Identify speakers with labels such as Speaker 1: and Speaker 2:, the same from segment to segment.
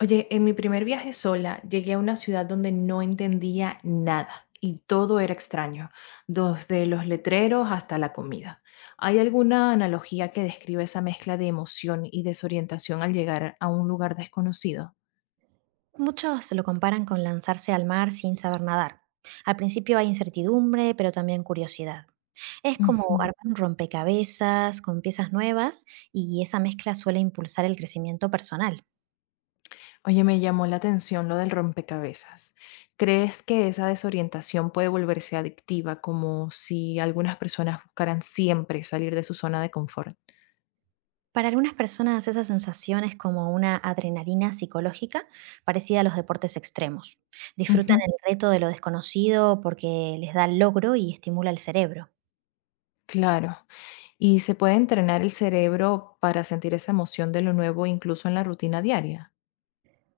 Speaker 1: Oye, en mi primer viaje sola llegué a una ciudad donde no entendía nada y todo era extraño, desde los letreros hasta la comida. ¿Hay alguna analogía que describe esa mezcla de emoción y desorientación al llegar a un lugar desconocido?
Speaker 2: Muchos lo comparan con lanzarse al mar sin saber nadar. Al principio hay incertidumbre, pero también curiosidad. Es como
Speaker 1: Ujú.
Speaker 2: armar un rompecabezas con piezas nuevas y esa mezcla suele impulsar el crecimiento personal.
Speaker 1: Oye, me llamó la atención lo del rompecabezas. ¿Crees que esa desorientación puede volverse adictiva, como si algunas personas buscaran siempre salir de su zona de confort?
Speaker 2: Para algunas personas esa sensación es como una adrenalina psicológica parecida a los deportes extremos. Disfrutan
Speaker 1: Ujú.
Speaker 2: el reto de lo desconocido porque les da logro y estimula el cerebro.
Speaker 1: Claro. ¿Y se puede entrenar el cerebro para sentir esa emoción de lo nuevo incluso en la rutina diaria?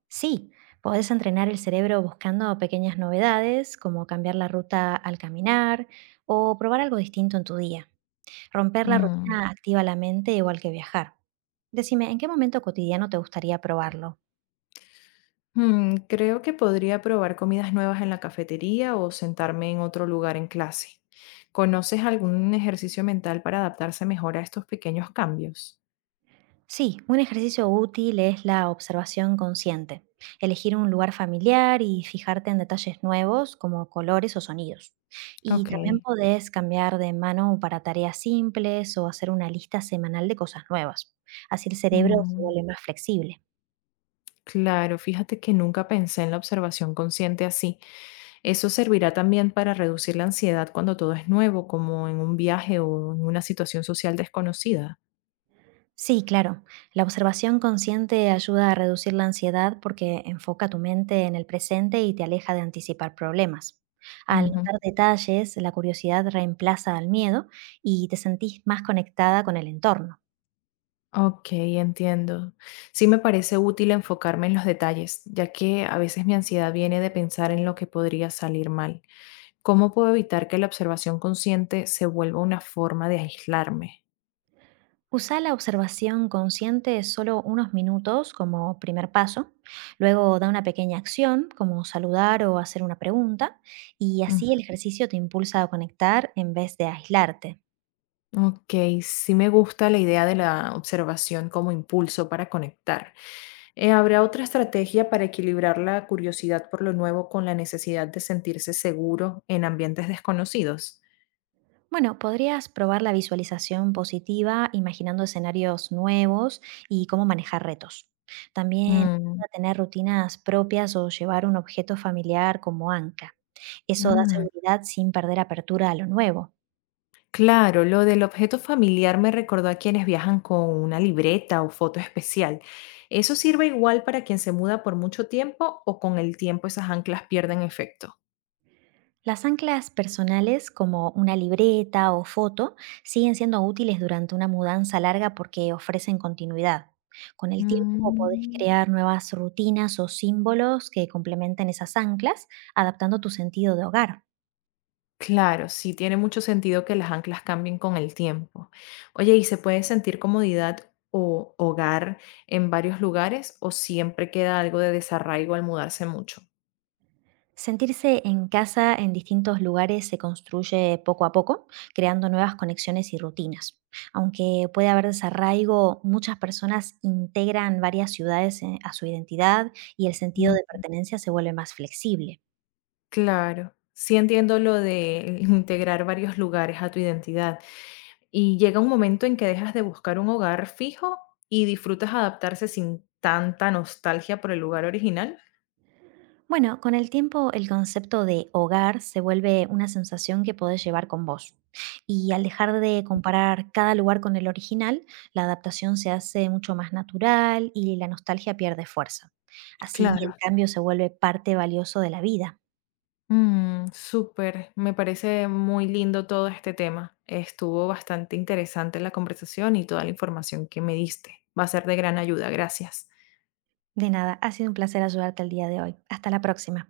Speaker 2: Sí, podés entrenar el cerebro buscando pequeñas novedades, como cambiar la ruta al caminar o probar algo distinto en tu día. Romper la
Speaker 1: Mm,
Speaker 2: rutina activa la mente igual que viajar. Decime, ¿en qué momento cotidiano te gustaría probarlo?
Speaker 1: creo que podría probar comidas nuevas en la cafetería o sentarme en otro lugar en clase. ¿Conoces algún ejercicio mental para adaptarse mejor a estos pequeños cambios?
Speaker 2: Sí, un ejercicio útil es la observación consciente, elegir un lugar familiar y fijarte en detalles nuevos como colores o sonidos. Y también
Speaker 1: Ok.
Speaker 2: podés cambiar de mano para tareas simples o hacer una lista semanal de cosas nuevas. Así el cerebro se
Speaker 1: mm,
Speaker 2: vuelve más flexible.
Speaker 1: claro, fíjate que nunca pensé en la observación consciente así. Eso servirá también para reducir la ansiedad cuando todo es nuevo, como en un viaje o en una situación social desconocida.
Speaker 2: Sí, claro. La observación consciente ayuda a reducir la ansiedad porque enfoca tu mente en el presente y te aleja de anticipar problemas. Al
Speaker 1: Ujú.
Speaker 2: notar detalles, la curiosidad reemplaza al miedo y te sentís más conectada con el entorno.
Speaker 1: Ok, entiendo. Sí me parece útil enfocarme en los detalles, ya que a veces mi ansiedad viene de pensar en lo que podría salir mal. ¿Cómo puedo evitar que la observación consciente se vuelva una forma de aislarme?
Speaker 2: Usa la observación consciente solo unos minutos como primer paso, luego da una pequeña acción como saludar o hacer una pregunta y así
Speaker 1: Ujú.
Speaker 2: el ejercicio te impulsa a conectar en vez de aislarte.
Speaker 1: Ok, sí me gusta la idea de la observación como impulso para conectar. ¿Habrá otra estrategia para equilibrar la curiosidad por lo nuevo con la necesidad de sentirse seguro en ambientes desconocidos?
Speaker 2: Bueno, podrías probar la visualización positiva imaginando escenarios nuevos y cómo manejar retos. También
Speaker 1: Mm,
Speaker 2: a tener rutinas propias o llevar un objeto familiar como anca. Eso da
Speaker 1: ah,
Speaker 2: seguridad sin perder apertura a lo nuevo.
Speaker 1: Claro, lo del objeto familiar me recordó a quienes viajan con una libreta o foto especial. ¿Eso sirve igual para quien se muda por mucho tiempo o con el tiempo esas anclas pierden efecto?
Speaker 2: Las anclas personales como una libreta o foto siguen siendo útiles durante una mudanza larga porque ofrecen continuidad. Con el tiempo podés
Speaker 1: Mm,
Speaker 2: crear nuevas rutinas o símbolos que complementen esas anclas, adaptando tu sentido de hogar.
Speaker 1: Claro, sí tiene mucho sentido que las anclas cambien con el tiempo. Oye, ¿y se puede sentir comodidad o hogar en varios lugares o siempre queda algo de desarraigo al mudarse mucho?
Speaker 2: Sentirse en casa en distintos lugares se construye poco a poco, creando nuevas conexiones y rutinas. Aunque puede haber desarraigo, muchas personas integran varias ciudades a su identidad y el sentido de
Speaker 1: Mm,
Speaker 2: pertenencia se vuelve más flexible.
Speaker 1: Claro, sí entiendo lo de integrar varios lugares a tu identidad. Y llega un momento en que dejas de buscar un hogar fijo y disfrutas adaptarse sin tanta nostalgia por el lugar original.
Speaker 2: Bueno, con el tiempo el concepto de hogar se vuelve una sensación que podés llevar con vos. Y al dejar de comparar cada lugar con el original, la adaptación se hace mucho más natural y la nostalgia pierde fuerza. Así
Speaker 1: Claro.
Speaker 2: el cambio se vuelve parte valioso de la vida.
Speaker 1: Súper, me parece muy lindo todo este tema. Estuvo bastante interesante la conversación y toda la información que me diste. Va a ser de gran ayuda, gracias.
Speaker 2: De nada, ha sido un placer ayudarte el día de hoy. Hasta la próxima.